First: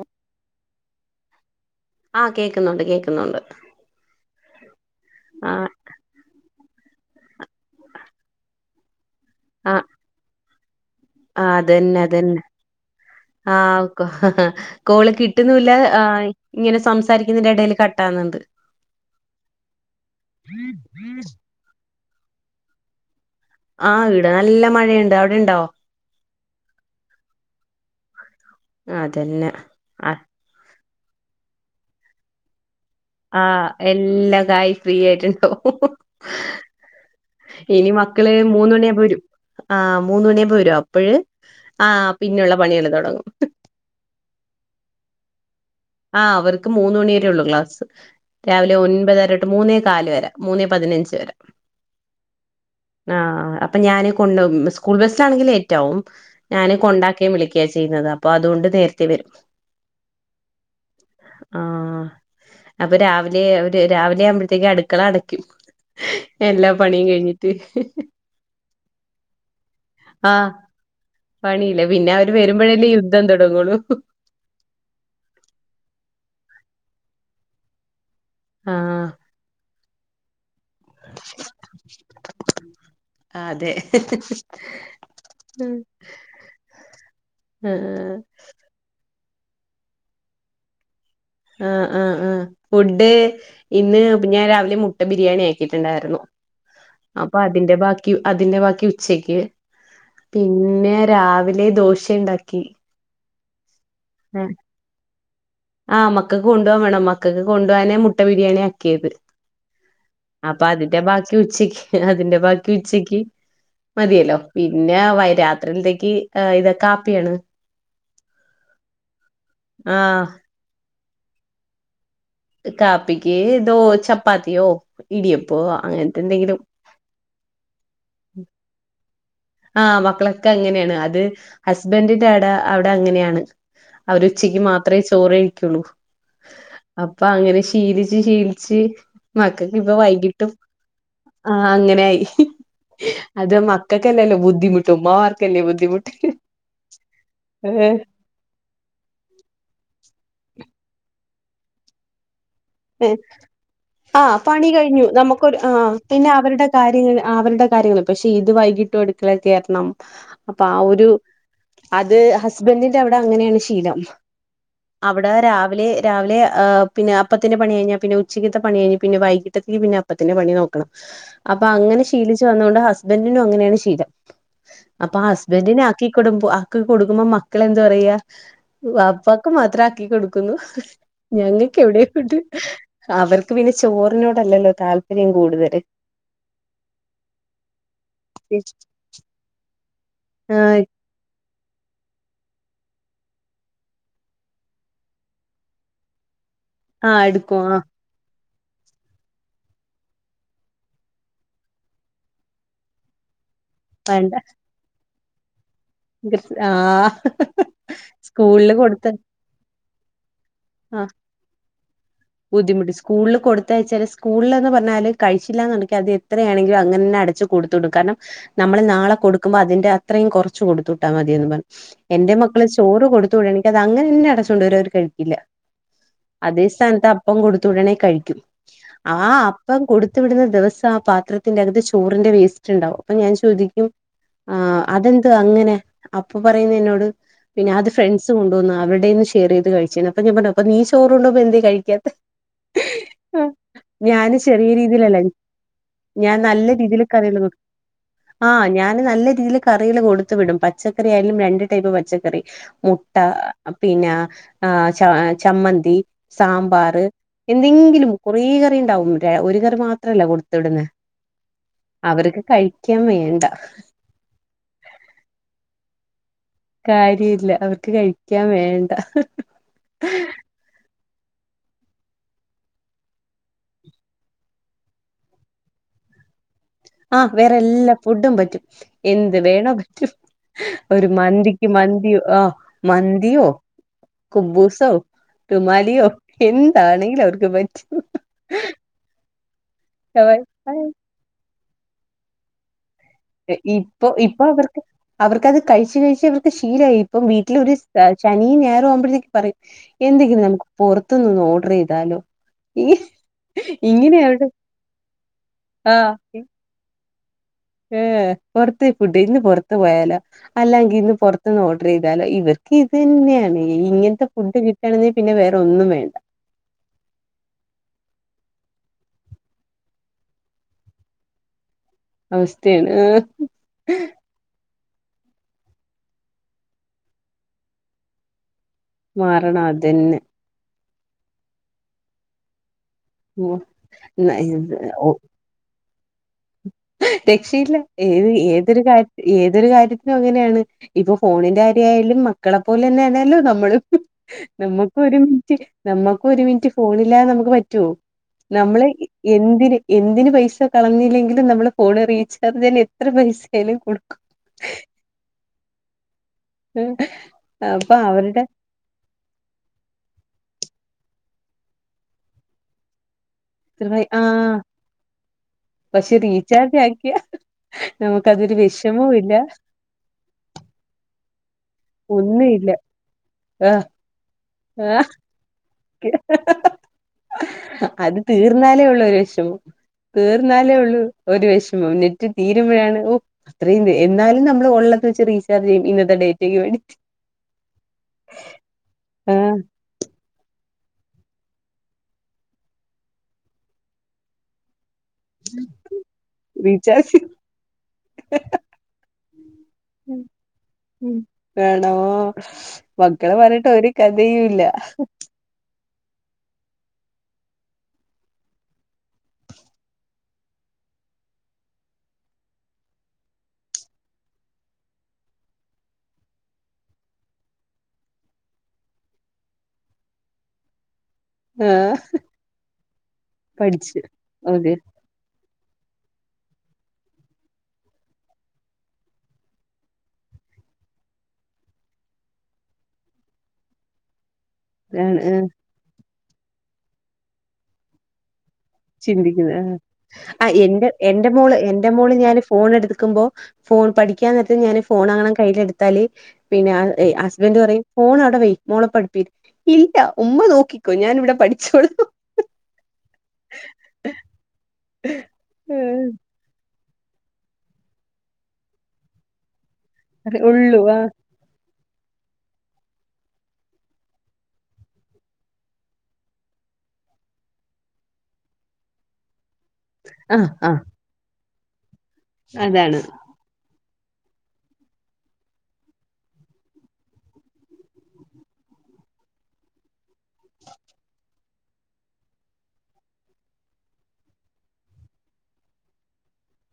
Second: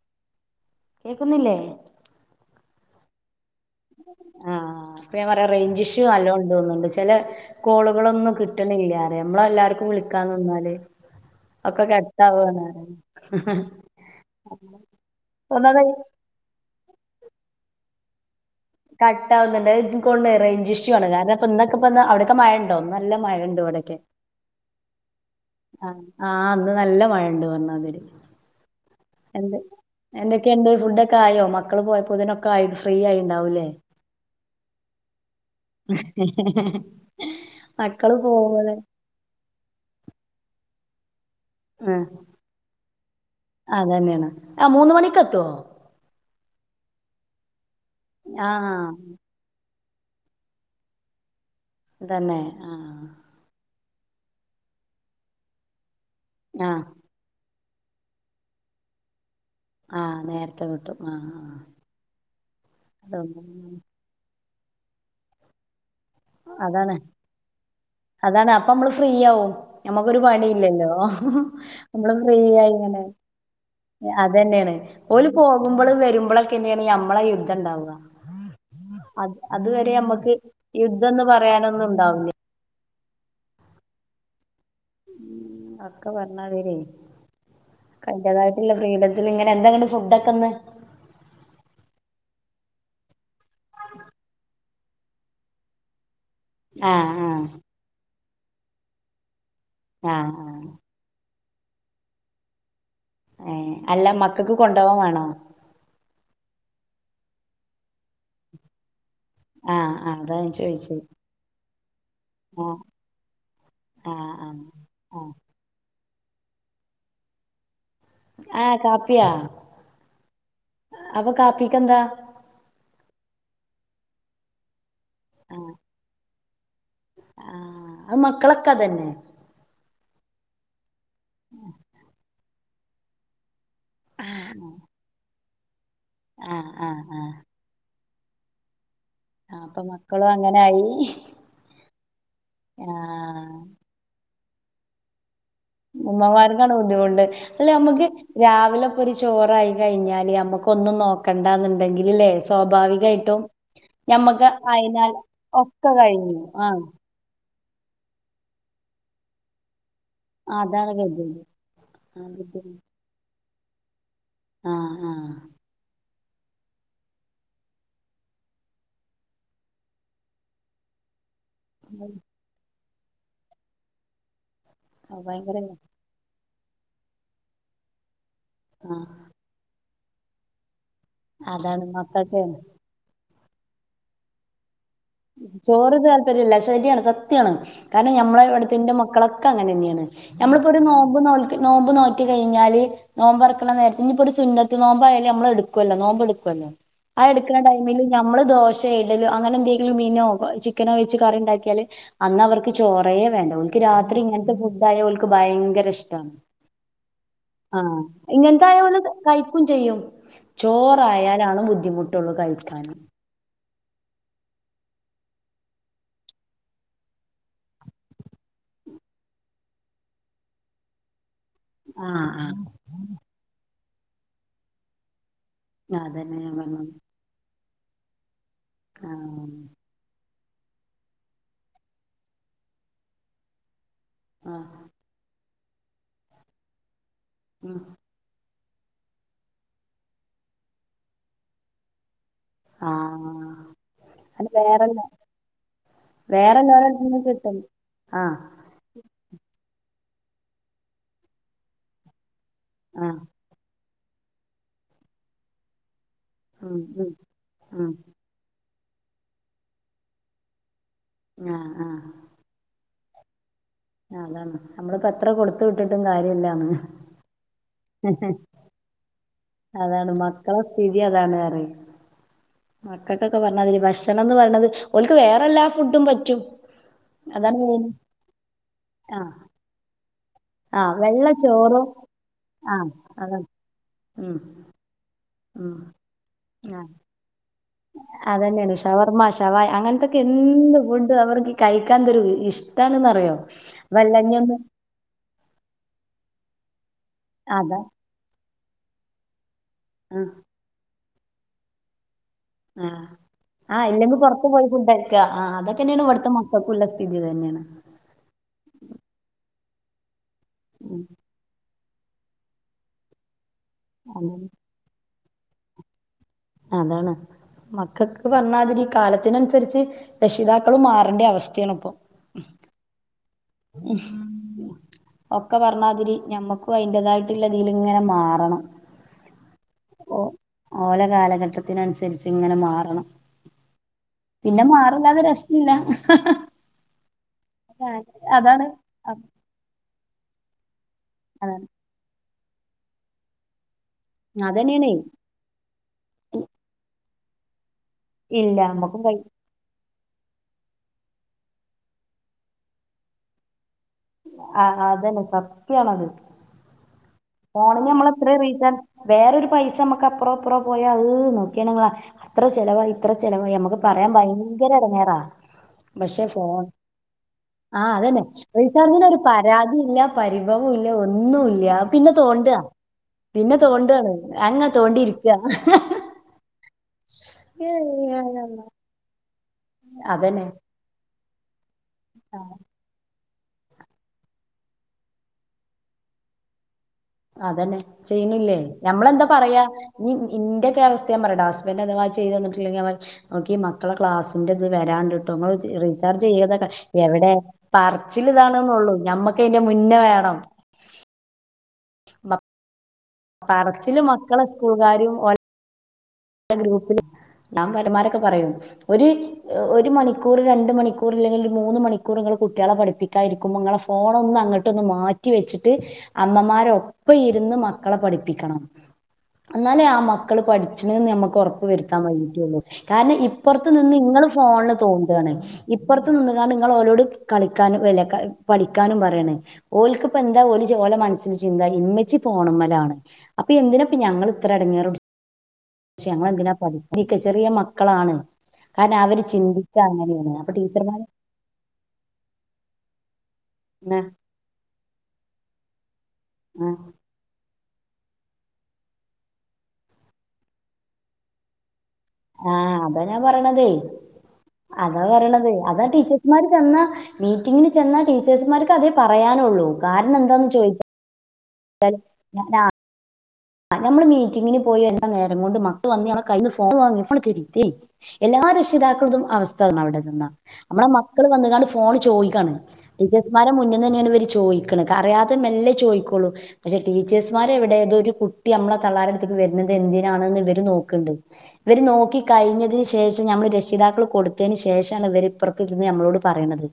ആഹ് കേക്കുന്നില്ലേ ആ കേക്കുന്നുണ്ട് കേക്കുന്നുണ്ട് ആഹ് അപ്പ ഞാൻ പറയാ ആഹ് റേഞ്ച് ഇഷ്യു നല്ലോ തോന്ന്ണ്ട് ചെല കോളുകളൊന്നും കിട്ടണില്ലാതെ നമ്മള് എല്ലാർക്കും വിളിക്കാൻ നിന്നാല് ആ ഒക്കെ അതന്നെ അതന്നെ കട്ടാവാണ് ആ കോ കോളു കിട്ടുന്നുല്ല ഒന്നാമത് ആ ഇങ്ങനെ സംസാ സംസാരിക്കുന്നതിന്റെ എടേല് കട്ടാകുന്നുണ്ട് കട്ടാവുന്നുണ്ട് അഹ് ഇത്കൊണ്ടെ റേഞ്ച് ഇഷ്യു ആണ് കാരണം ഇപ്പ ഇന്നൊക്കപ്പന്ന് അവിടൊക്കെ മഴണ്ടോ ഇന്ന് നല്ല മഴണ്ട് ആ ഈടെ നല്ല മഴെയ്ണ്ട് അവി ആ ആഹ് ഇന്ന് നല്ല മഴണ്ട് പറഞ്ഞാതിരി അതന്നെ എന്ത് ആഹ് എന്തൊക്കെണ്ട് ഫുഡൊക്കെ ആയോ മക്കള് പോയപ്പോതിനൊക്കെ ആയിത് ആഹ് എല്ലാ ഒക്കായ് ഫ്രീ ആയിട്ടുണ്ടോ ഇനി മക്കള് മക്കളെ മൂന്ന് പോവലെ മണിയാവുമ്പ വരും ആ മൂന്ന് മണിയാവുമ്പ വരും അ അപ്പഴ് ആ ആഹ് പിന്നെയുള്ള പണികള് തൊടങ്ങും ആ മൂന്ന് മണിക്കത്തോ ആ അവര്ക്ക് മൂന്ന് മണി വരെയുള്ളൂ ക്ലാസ് രാവിലെ ആഹ് ഒൻപതരൊട്ട് മൂന്നേ ക്കാല് വരെ മൂന്നേ പതിനഞ്ച് വരെ തന്നെ ആഹ് അപ്പൊ ഞാന് കൊണ്ടോകും സ്കൂൾ ബസ്സാണെങ്കില് ലേറ്റാവും ഞാന് ആഹ് കൊണ്ടാക്കേയും വിളി ക്കാ ചെയ്യുന്നത് അപ്പൊ അതുകൊണ്ട് നേരത്തെ വരും ആഹ് നേരത്തെ കിട്ടും ആഹ് ആ അപ്പൊ ആഹ് അത രാവിലെ ഒരു രാവിലെ ആവുമ്പ ത്തേക്ക് അടുക്കള അടക്കും എല്ലാ അതാണ് പണിയും കഴിഞ്ഞിട്ട് അതാണ് അപ്പൊ അമ്മള് ഫ്രീയാവും നമ്മക്കൊരു ആഹ് പണിയില്ലല്ലോ പണിയില്ല പിന്നെ നമ്മള് അവര് ഫ്രീയായി വരുമ്പോഴല്ലേ ഇങ്ങനെ യുദ്ധം തുടങ്ങുള്ളൂ അതന്നേണ് ഓല് പോകുമ്പള് വരുമ്പളൊക്കന്നേണ് നമ്മളെ യുദ്ധണ്ടാവാ ആഹ് അത് അതുവരെ അമ്മ ക്ക്‌ യുദ്ധന്ന് പറയാനൊന്നുണ്ടാവൂല്ല ഹ്‌ഹ്ഹ് ഉം ഒക്ക പറഞ്ഞാതിരിയെ ആഹ് ഒക്കെ അതിൻ്റേതാതയിട്ടുള്ള ഫ്രീഡം പിന്നെ ഇങ്ങനെ എന്താങ്ങനെ ഫുഡൊക്കന്ന് ആഹ് ആഹ് ആഹ് ഫുഡ് ഇന്ന്പ്പ ഞാൻ രാവിലെ മുട്ട ബിരിയാണി ആക്കിയിട്ടുണ്ടായിരുന്നു ആഹ് അപ്പൊ ആഹ് അതിന്റെ ബാക്കി അതിന്റെ ബാക്കി ഉച്ചക്ക് ആഹ് ആഹ് പിന്നെ രാവിലെ ദോശയുണ്ടാക്കി ഏ അല്ല മക്കൾക്ക് കൊണ്ടോവാനാണോ ആഹ് മക്കൾക്ക് കൊണ്ടോവാ വേണം മക്കൾക്ക് കൊണ്ടോവാനെ മുട്ട ബിരിയാണി ആക്കിയത് ആ അപ്പൊ അതിന്റെ ബാക്കി ഉച്ചയ്ക്ക് അതിന്റെ ബാക്കി ആഹ് ഉച്ചക്ക് ആഹ് മതിയല്ലോ ആഹ് പിന്നെ വൈ ആഹ് രാത്രിയിലത്തേക്ക് ഏ ഇതൊ കാപ്പിയാണ് ആഹ് കാപ്പിയാ ആഹ് അപ്പൊ കാപ്പിക്കെന്താ കാപ്പിക്ക് ദോ ചപ്പാത്തിയോ ഇടിയപ്പോ അങ്ങനത്തെ എന്തെങ്കിലും ആ അത് മക്കളൊക്കതന്നെ ആ മക്കളൊക്കെ അങ്ങനെയാണ് അത് ഹസ്ബൻഡിന്റെ അട അവിടെ അങ്ങനെയാണ് അവരു ഉച്ചക്ക് മാത്രമേ ചോറ് കഴിക്കുള്ളൂ ആഹ് ആഹ് അപ്പൊ ആഹ് അങ്ങനെ ശീലി ലിച്ച് ശീലിച്ച് മക്കക്ക് അപ്പൊ ഇപ്പൊ മക്കളും വൈകിട്ടും അങ്ങനായി ആ അങ്ങനെയായി ആഹ് അത് മക്ക ബുദ്ധിമുട്ടും മാ ഉമ്മാമാർക്കാണ് ബുദ്ധിമുണ്ട് അല്ല ഏഹ് നമ്മുക്ക് രാവിലെപ്പൊ ഒരു ചോറായി കഴിഞ്ഞാല് നമ്മക്ക് ഒന്നും നോക്കണ്ടന്നുണ്ടെങ്കിൽല്ലേ ഏ സ്വാഭാവികയിട്ടും ആ പണി കഴിഞ്ഞു നമുക്കൊരു ആ പിന്നെ കഴിഞ്ഞു അവരുടെ ആഹ് കാര്യങ്ങ അവരുടെ കാര്യങ്ങൾ പക്ഷെ ഇത് വൈകിട്ട് അടുക്കളേ കേറണം അപ്പൊ ആ അതാണ് ഒരു ഗതികേട് അത് ആഹ് ബുദ്ധിമു ഹസ്ബൻറിന്റെ അവിടെ അങ്ങനെയാണ് ശീലം ആഹ് ആഹ് അവിടെ രാവിലെ രാവിലെ ഏ പിന്നെ അപ്പത്തിന്റെ പണി കഴിഞ്ഞാൽ പിന്നെ ഉച്ചക്കത്തെ പണി കഴിഞ്ഞിട്ട് പിന്നെ വൈകിട്ടേക്ക് പിന്നെപ്പത്തിന്റെ പണി നോക്കണം അപ്പൊ അങ്ങനെ ശീലിച്ചു വന്നൊണ്ട് ഹസ്ബൻറിനും അങ്ങനെയാണ് ശീലം അപ്പൊ അത് ആ ഭയങ്കര ഹസ്ബൻഡിനെ ആക്കി ആക്കി കൊടുക്കുമ്പോ മക്കളെന്ത് പറയാ ആഹ് വാപ്പക്ക്മാത്രം ആക്കി കൊടുക്കുന്നു ഞങ്ങൾക്ക് അതാണ് മക്കൾ എവിടെയുണ്ട് അവർക്ക് പിന്നെ ചോറിനോടല്ലല്ലോ താല്പര്യം കൂടുതല് ചോറ് താല്പര്യം ഇല്ല ശരിയാണ് സത്യാണ് കാരണം ഞമ്മളെ ഇവിടുത്തെ എന്റെ മക്കളൊക്കെ അങ്ങനെ ന്നെയാണ് നമ്മളിപ്പോ ഒരു ആഹ് നോബ് നോ നോമ്പ് നോക്കി കഴിഞ്ഞാല് നോമ്പ്റക്കുള്ള നേരത്തി ഇനിപ്പോ ഒരു സുന്നത്ത് നോമ്പായാലും നമ്മള എടുക്കുല്ലോ നോമ്പ് എടുക്ക ആ ആഹ് എടുക്കണ എടുക്കും ആഹ് ടൈമില് നമ്മള് ദോശ ഇഡ്ഡലിഅങ്ങനെ എന്ത മീനോ ചിക്കനോ വെച്ച് കറി ഉണ്ടാക്കിയാല് അന്ന് അവർക്ക് ചോറേ വേണ്ട രാത്രി വേണ്ട ഇങ്ങനത്തെ ഫുഡ് ആയ ഓല്ക് ഭയങ്കര ഇഷ്ട്ട ആഹ് ആ ഇങ്ങനത്തെ സ്കൂളില് ആയോണ്ട് കഴിക്കും ചെയ്യും ആ ചോറായാലാണ് ബുദ്ധിമുട്ടുള്ളൂ ബുദ്ധിമുട്ട് കഴിക്കാന്. സ്കൂളില് കൊടുത്തയച്ചാല് സ്കൂളിൽ [unintelligible] ല് കഴിച്ചില്ലന്ന് അത് എത്രയാണെങ്കിലും അങ്ങനെ തന്നെ അടു കൊടുത്തു വിടും കാരണം നമ്മള് നാളെ കൊടുക്കോ അ ന്റെ അത്രയും കുറച്ച് കൊടുത്തട്ടാ മതിയന്ന് പറഞ്ഞു ആഹ് എന്റെ ആഹ് മക്കള് ചോറ് കൊടുത്തുട എനിക്ക അത് അങ്ങനെന്നെ അടച്ചൊണ്ട് വരും അവർ കഴിക്കില്ല അതന്നെ ഞാൻ അതേ പറഞ്ഞത് സ്ഥാനത്ത് അപ്പം കൊടുത്തു വിടണേ കഴിക്കും ആ ആഹ് അപ്പം കൊടുത്തു വിടുന്ന ദിവസം ആ പാത്രത്തിന്റെകത്ത് ചോറിന്റെ വേസ്റ്റ് ഇണ്ടാവും അപ്പൊ ഞാൻ ചോദിക്കും ആ ആഹ് അതെന്ത് അങ്ങനെ അപ്പൊ പറയുന്ന എന്നോട് പിന്നെ ഉം ആദ്യ ഫ്രണ്ട്സും [unintelligible] ന്ന് അവരുടെന്ന് ഷെയർ ചെയ്ത് കഴിച്ചാണ് അപ്പ ഞാ പറഞ്ഞ നീ ചോറ് കൊണ്ടോ എന്തെ കഴിക്കാത്ത ആഹ് ഞാന് അത് ചെറിയ വേറെല്ല രീതിയിലല്ല ഞാൻ നല്ല രീതിയിൽ വേറെല്ലോരട്ത്ത്ന്ന് കറി കിട്ടും ആഹ് ആ ഞാന് നല്ല രീതിയിൽ കറി എന്തെങ്കിലും കൊടുത്ത് വിടും പച്ചക്കറി ആയാലും രണ്ട് ടൈപ്പ് പച്ചക്കറി മുട്ട ആഹ് പിന്നെ ആ ച ചമ്മന്തി ഉം സാമ്പാർ ഉം ഉം എന്തെങ്കിലും കുറ ണ്ടാവും ഒരു കറി മാത്രമല്ല കൊടുത്ത് വിടുന്നത് ആ ആ കഴിക്കാൻ വേണ്ട അതാണ് നമ്മളിപ്പോത്ര കൊടുത്ത് വിട്ടിട്ടും കാര്യല്ല. കാര്യല്ല അവർക്ക് കഴിക്കാൻ വേണ്ട ഹി ഹി അതാണ് മക്കളെ സ്ഥിതിയതാണ് പറയെ മക്കൾക്കൊക്കെ പറഞാല് ഭക്ഷണംന്ന് പറേണത് ഓൽക്ക് വേറെല്ലാ ഫുഡും പറ്റും ആ വേറെ അതാണ് മെയിൻ എല്ലാ ഫുഡും പറ്റും ആഹ് എന്ത് വേണോ പറ്റും ആഹ് ഒരു വെള്ള മന്തിക്ക് ചോറും മന്തി ഒ ആഹ് മന്തിയോ അതാണ് ഉം കുബ്ബൂസ്സോ ഉം റുമാലിയോ എന്താണെങ്കിലും അവർക്ക് പറ്റ് അതന്നേണ് ഷവർമ്മ, ഷവായ് അങ്ങനത്തൊക്കെ അവ- എന്ത് ഫുഡും അവർ കഴിക്കാന്തോരു ഇഷ്ട ഇപ്പൊ ഇപ്പൊ അവർക്ക് അവർക്ക്ത് കഴിച്ച് കഴിച്ച് വർ ശീലായി പ്പം. വീട്ടിൽ ഒരു അതാ ശനിയും ഞായറാവുമ്പോഴത്തേക്ക് പറയും ആ എന്തെങ്കിലും നമുക്ക് പുറത്ത് ന്ന് ഓഡർ യ്താലോ? ആഹ് ആ് ഇല്ലെങ്കിൽ പൊറത്ത് അവരുടെ പോയി ഫുണ്ടഴിക്ക. ആ് അതൊക്കെന്നേണ് ഇവിടുത്തെ മക്കക്ക ല്ലെ. ഇത് തന്നേണ് ഏ പൊറത്തെ ഫുഡ്. ഇന്ന് പൊറത്ത് പോയാലോ? അല്ലാങ്കി ഉം ഇന്ന് പുറത്ത്ന്ന് ഓ ഡർ താലും ഇവർക്ക് ഇത് തന്നെയാണ്, ഇങ്ങനത്തെ അതാണ് ഫുഡ് കിട്ടാണെ പിന്നെ വേറെ ഒന്നും വേണ്ട. അതാണ് മക്കക്ക് പറഞ്ഞാതിരി. കാലത്തിനനുസരിച്ച് രക്ഷിതാക്കളും മാറണ്ടെ അവസ്ഥയാണ് പ്പൊ. അവസ്ഥയാണ്. ആഹ് ഹ്മ് ഒക്കെ പറഞ്ഞാതിരി ഞമ്മക്കും അതിന്റതായിട്ടുള്ളതീല് ങ്ങനെ മാറണം. മാറണം ഓ അതെന്നെ. ഓല കാലഘട്ടത്തിനനുസരിച്ച് ങ്ങനെ മാറണം. ഉം ന പിന്നെ ഇത് ഓ മാറല്ലാതെ രക്ഷില്ലാ. ഹ ഹാ രക്ഷയില്ല ഏത് ഏതൊരു കാര്യ ഏതൊരു കാര്യത്തിനും അങ്ങനെയാണ് ഇപ്പൊ അതാണ് ഫോണിന്റെ കാര്യായാലും മക്കളെപ്പോലെന്നെണല്ലോ നമ്മളും? ഹ്. അതന്നെയാണേ നമ്മക്ക് ഒരു മിനിറ്റ് നമ്മുക്കരു മിനിറ്റ് ഫോണില്ലാതെ നമുക്ക് പറ്റൊ? ഇല്ല നമ്മളെ നമ്മക്കും കഴി എന്തിന് എന്തിന് പൈസ കളഞ്ഞില്ലെങ്കിലും, നമ്മള് ഫോണ് റീചാർജിന് എത്ര പൈസായാലും ആഹ അ അതന്നെ സത്യയാണത്. ഫോണിന് അപ്പൊ മ്മളത്ര അവരുടെ റീചാർജ്. വേറൊരു പൈസ നമ്മുക്ക്പ്പറപ്പ് റോ പോയാ അഹ് നോക്കിയണങ്ങളാ അത്ര ചെലവ ഇത്രചെലവ ഞമ്മക്ക് ഉത്തരവായി പറയാൻ ആ ഭയങ്കര എടങ്ങേറാ. പക്ഷെ റീ ചാർജാക്കിയ. ഹ ആഹ അതന്നെ റീചാജിന് ഒരു പരാതീ ല്ല പരിഭവോല്ല ഒന്നൂല്ല. പിന്നെ തോണ്ട, ഒന്നുമില്ല പിന്നെ ആ തോണ്ടാണ് അങ് തോണ്ടിയിരിക്കാ. ഹ ഹ അത് തീർന്നാലേഒള്ളുരു വിഷമം അതന്നെ തീർന്നാലേ ഉള്ളൂ ഒരു വെഷമം നെറ്റ് തീരുമ്പഴാണ്. ഓ അത്രയും തെ എന്നാലും നമ്മള് ഒള്ളത് വച്ച് റീചാർജ് ചെയ്യും ഇന്നത്തെ ഡേറ്റയ്ക്ക് വേണ്ടി. അതന്നെ ചെയ്യണില്ലേ? ഞമ്മളെന്താ ആ പറയാ ഞ്ഞി ഇന്റെയക്കെ അവസ്ഥയാംപറയട്ട. ഹ സ്ബൻറ് അതവാ ചെയ്ത് തന്നിട്ടില്ലെങ്കി ഞാ പറയും, നോക്കി മക്കളെ ക്ലാസിന്റെ ത് വരാണ്ട് ട്ടോ ങ്ങൾ റീചാർജ് ചെയ്തട്ട റീചാർജ് എവിടെ പറച്ചിൽ താണ്ന്നൊള്ളു ഞമ്മക്ക് ക്കയ്ന്റെ മുന്നേ വേണം. വേണോ മ- മക്കളെ പറഞ്ഞിട്ട് ഒരു പറച്ചില് കഥയുംല്ല. ഗ്രൂപ്പില്. നാൻ പരമാരൊക്കെ പറയും ഒരു ഒരു മണിക്കൂർ, രണ്ട് മണിക്കറില്ലെങ്കിൽ, ഒരു മൂന്ന് മണിക്കൂറ് ങ്ങൾ കുട്ടിയാളെ പഠിപ്പിക്കായിരിക്കുമ്പോ, ഇങ്ങളെ ഫോണൊന്നങ്ങട്ട് ഒന്ന് മാറ്റി വെച്ചിട്ട് അമ്മമാരൊപ്പം ന്ന് മക്കളെ പഠിപ്പിക്കണം. എന്നാലേ ആ മക്കള് പഠ ണ് നമ്മക്ക് ഒറപ്പ് ആ വരുത്താകഴിഞ്ഞട്ടുള്ളൂ. കാരണം ഇപ്പുറത്ത് നിന്ന് പഠിച്ചു ഇങ്ങള് ഫോണില് ഓക്കെ തോണ്ടാണ്. ഇപ്പറത്ത് നിന്ന്കാണ്ട്‌ ങ്ങൾ ഓരോട് കളിക്കാനും അല്ല പടിക്കാനും പറയാണ് ഓലക്ക്പ്പോ എന്താ ഓല ലെ മനസ്സിൽ ചിന്ത ഇമ്മച്ച് പോകണമലാണ് അപ്പൊ എന്തിന ഞങ്ങള് ആണ് ആഏ പക്ഷ ഞങ്ങൾ എന്തിനനാ പഠിക്ക നിക്ക ചെറിയ മക്കളാണ് കാരണം അവര് ചിന്തിക്കുന്നത് ചിന്തിക്ക അങ്ങനെയാണ്. ആ അപ്പൊ എറെ ടീച്ചർമാര് എറെ മോള് എറെ മോള് ഞാന് ഫോൺ എടുക്കുമ്പോ ഫോൺ ആഹ് പഠിക്കാൻ നേരത്തി ഞാന് ഫോൺങ്ങണം കയ്യിൽ എടുത്താല് പിന്നെ ആഹ് ഹസ്ബൻഡറ് പറയും ഫോൺ അടവേ മോളപ്പഠിപ്പീത് ഇല്ല ഉമ്മ നോക്കിക്കോ ഞാൻ ഇവിടെ പഠിച്ചോടുു ആഹ അതാ ഞാ പറയണത് അതാ പറയണത് അതാ ടീച്ചേഴസ്മാര് തന്ന മീറ്റിങ്ങിന് ചെന്ന ടീച്ചേഴ്സുമാർക്ക് അതേ പറയാനുള്ളൂ കാരണം എന്താന്ന് ഉള്ളൂ ചോദിച്ച ആ അ ഞ ആ ആ നമ്മൾ മീറ്റിങ്ങിന് പോയി എല്ലാം നേരം കൊണ്ട് മക്കൾ വന്നമ്മ കയ്യിന്ന് ഫോൺ വാങ്ങി ഫോ തിേ എല്ല രക്ഷിതാക്കളതും അവസ്ഥ അവ്ടെ നിന്നാ ആ ആ മ്മളെ മക്കള് വന്ന്കാണ്ട് ഫോണ് ചോയ്ക്കാണ് അതാണ് ടീച്ചേഴ്സ് മാരെ മുന്ന് തന്നെയാണ് ഇവര് ചോയ്ക്ക്ണ് അറിയാതെ മെല്ലേ ചോയ്ക്കോളൂ പക്ഷെ ടീച്ചേഴ്സ്മാരെ എവിടേ തൊരു കു ട്ടി മ്മളെ തള്ളാരെട്ത്ത്ക്ക് വരുന്നത് എന്തിനാണ്ന്ന് ഇവര് നോക്ക്ണ്ട് ഇവര് നോക്കി കയ്ഞ്ഞതിന് ശേഷം നമ്മൾ രക്ഷിതാക്കള് കൊട്ത്തേന് ശേഷാണ് ഇവരിപ്പുറത്തിരുന്ന് ഞമ്മളോട് പറീണത് ഉ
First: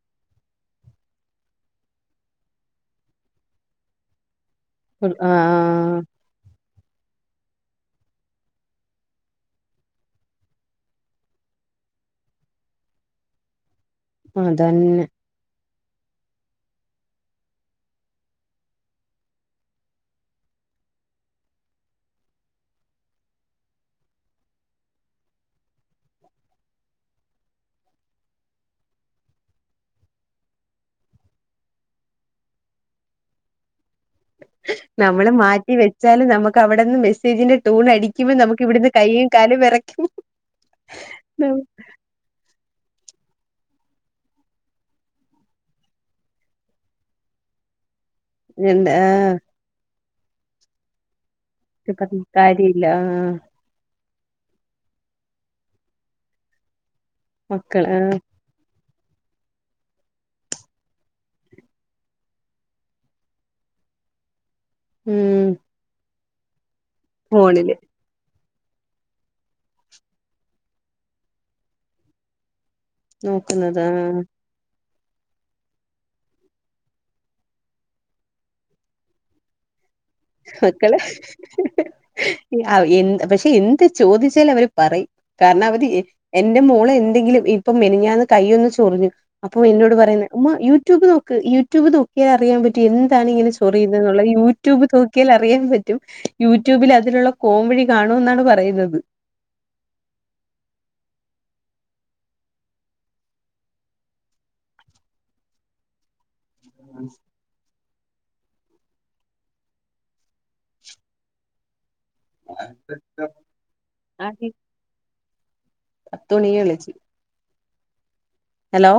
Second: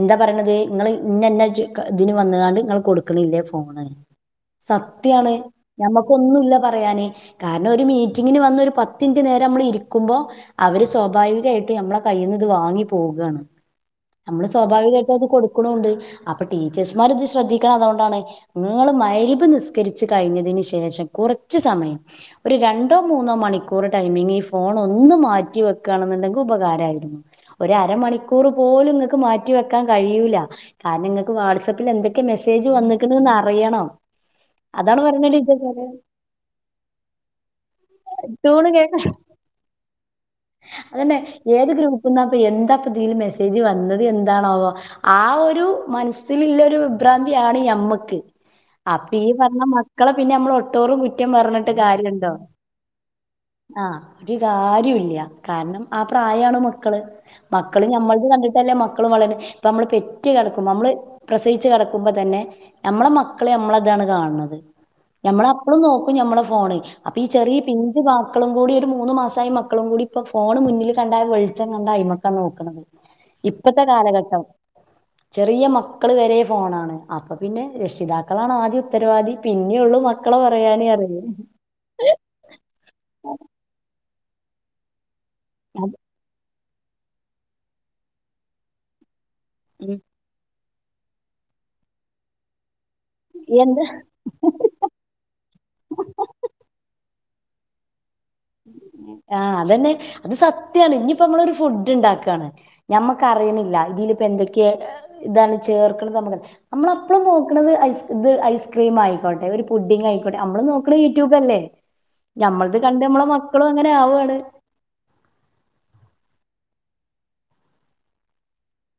എന്താ പറീണത് ഇങ്ങള് ഇന്നെന്നെ ഇതിന് വന്ന്കാണ്ട് ങ്ങള് കൊടുക്ക്ണില്ലേ ഫോണ് ആ സത്യാണ് ഞമ്മക്കൊന്നുല്ല പറയാന് കാരണം ഒര മീറ്റിങ്ങിന് വന്ന് ഒര് പത്തിൻറ്റ് നേരമ്മള് ഇരിക്കുമ്പോ അവര് സ്വാഭാവികായി യിട്ട് ഞമ്മളെ കയ്യിന്ന്ത് വാങ്ങി പോകാണ് ഞമ്മള് അതന്നെ സ്വാഭാവികായ്ട്ടത് കൊ ക്ക്ന്നുണ്ട് അപ്പൊ ടീച്ചേഴ്സ്മാര്ത് ശ്രദ്ധിക്കണതാേണ്ടാണ് ങ്ങള് മഹ്രിബ് നിസ്കരിച്ച് കയ്ഞ്ഞതിന് ശേ ശേഷം കൊറച്ച് സമയം ഒര് രണ്ടോ മൂന്നോ മണിക്കൂർ ടൈമിന് ഈ ഫോണ്ടെന്ന് മാറ്റിവെ ക്കാണ്ന്ന്ണ്ടെങ്ക് ഉപകാരായിര്ന്നു ഒരർമണിക്കൂർ പോലും ഇങ്ങക്ക് മാറ്റി വെക്കാൻ കഴ്യൂല കാരണം ഇങ്ങക്ക് വാട്സപ്പ്ല് എന്തൊക്കെ മെസ്സേജ് വന്ന്ക്ക്ണ്ന്ന് അറിയണം അതാണ് പർഞ്ഞാേല് ഈ വെച്ചാലും നമുക്ക് അവിടെന്ന് മെസ്സേജിന്റെ ടൂൺ അടിക്കുമോ നമുക്ക് ട്യൂണ് ഇവിടുന്ന് കേക്ക കയ്യും കാലും വിറക്കും അതന്നെ ഏത് ഗ്രൂപ്പ്ന്നാപ്പ എ ന്താ പ്പതീല് മെസ്സേജ് വന്നത് എന്താണാവോ ആ ഒരു മനസ്സില്ല്ലൊരു വിഭ്രാന്തിയാണ് ഞമ്മക്ക് എന്താ അപ്പൊ ഈ പർഞ്ഞ മക്കളെ പിന്നെ നമ്മളൊട്ടോറും കു റ്റം പർഞ്ഞിട്ട് പറഞ്ഞിട്ട് കാര്യണ്ടോ കാര്യല്ല ആ ആ ഒരു കാര്യുല്ല കാരണം ആ പ്രായാണ് മക്കള് മക്കള് ഞമ്മൾത് കണ്ടിട്ടല്ലേ മ ക്കള് വള പ്പമ്മള് പെറ്റ്കെടക്കുമ്പോ ഞമ്മള് പ്രസവിച്ച് കെടക്കുമ്പോ തന്നെ ഞമ്മളെ മക്കള് നമ്മളെതാ ത് കാൺണത് ഉം ഞമ്മളപ്പളും നോക്കും ഞമ്മളെ ഫോണ് അപ്പൊ ഈ ചെറിയ ഫോണില് പിഞ്ച് ബാ മക്കളും കൂടി ഒര് മൂന്ന് മാസായ മക്കളും കൂടി ഇപ്പൊ ഫോണ് മുന്നില് കണ്ട വെൾച്ചം കണ്ടായ്മക്ക നോക്ക്ണത് ഇപ്പത്തെ നോക്കുന്നത് ആ കാലഘട്ടം ചെറിയ മക്കള് വരെ ഫോണാണ് അപ്പൊ പിന്നെ രക്ഷിതാക്കളാണ് ആദ്യ ഉത്തരവാദി പി മക്കള് എ പക്ഷെ എന്ത് ചോദിച്ചാല അവര് പറയും കാരണം അവര് എന്റെ മോളെ എന്തെങ്കിലും ഇപ്പൊ മെനിഞ്ഞാന്ന് കയ്യൊന്ന് ചൊറിഞ്ഞു അപ്പൊ എന്നോട് പറയുന്നത് ഉമ്മ യൂട്യൂബ് നോക്ക് യൂട്യൂബ് നോക്കിയാ അറിയാൻ പ റ്റും എന്താണ് ഇങ്ങനെ എന്ത് ചൊറിയുന്നെന്ന്ള്ളത് ഈ യൂട്യൂബ് നോ ൻ പറ്റും യൂട്യൂബിൽ അതിനുള്ള പോംവഴി കാ ആ അതന്നെ അത് സത്യാണ് ഇഞ്ഞിപ്പോ നമ്മളൊരു ഫു ഡ്ണ്ടാക്കാണ് ഞമ്മക്കറീണ്ല്ല ഇതിലിപ്പോ എന്തൊക്കെയ ഇതാണ് ചേർക്ക്ണ് നമക്ക് നമ്മളപ്പളും നോക്ക്ണത് ഐസ് ഇത് ഐസ്ക്രീം ആയിക്കോട്ടെ ഒരു പുഡിങ് ആയിക്കോട്ടെ നമ്മള് നോക്ക്ണെ യൂട്യൂബ് ലല്ലേ ഞമ്മൾത് കണ്ട് നമ്മളെ മക്കളും അങ്ങനെ ആവാണ് പത്ത് മണിയളിച്ച് ഹലോ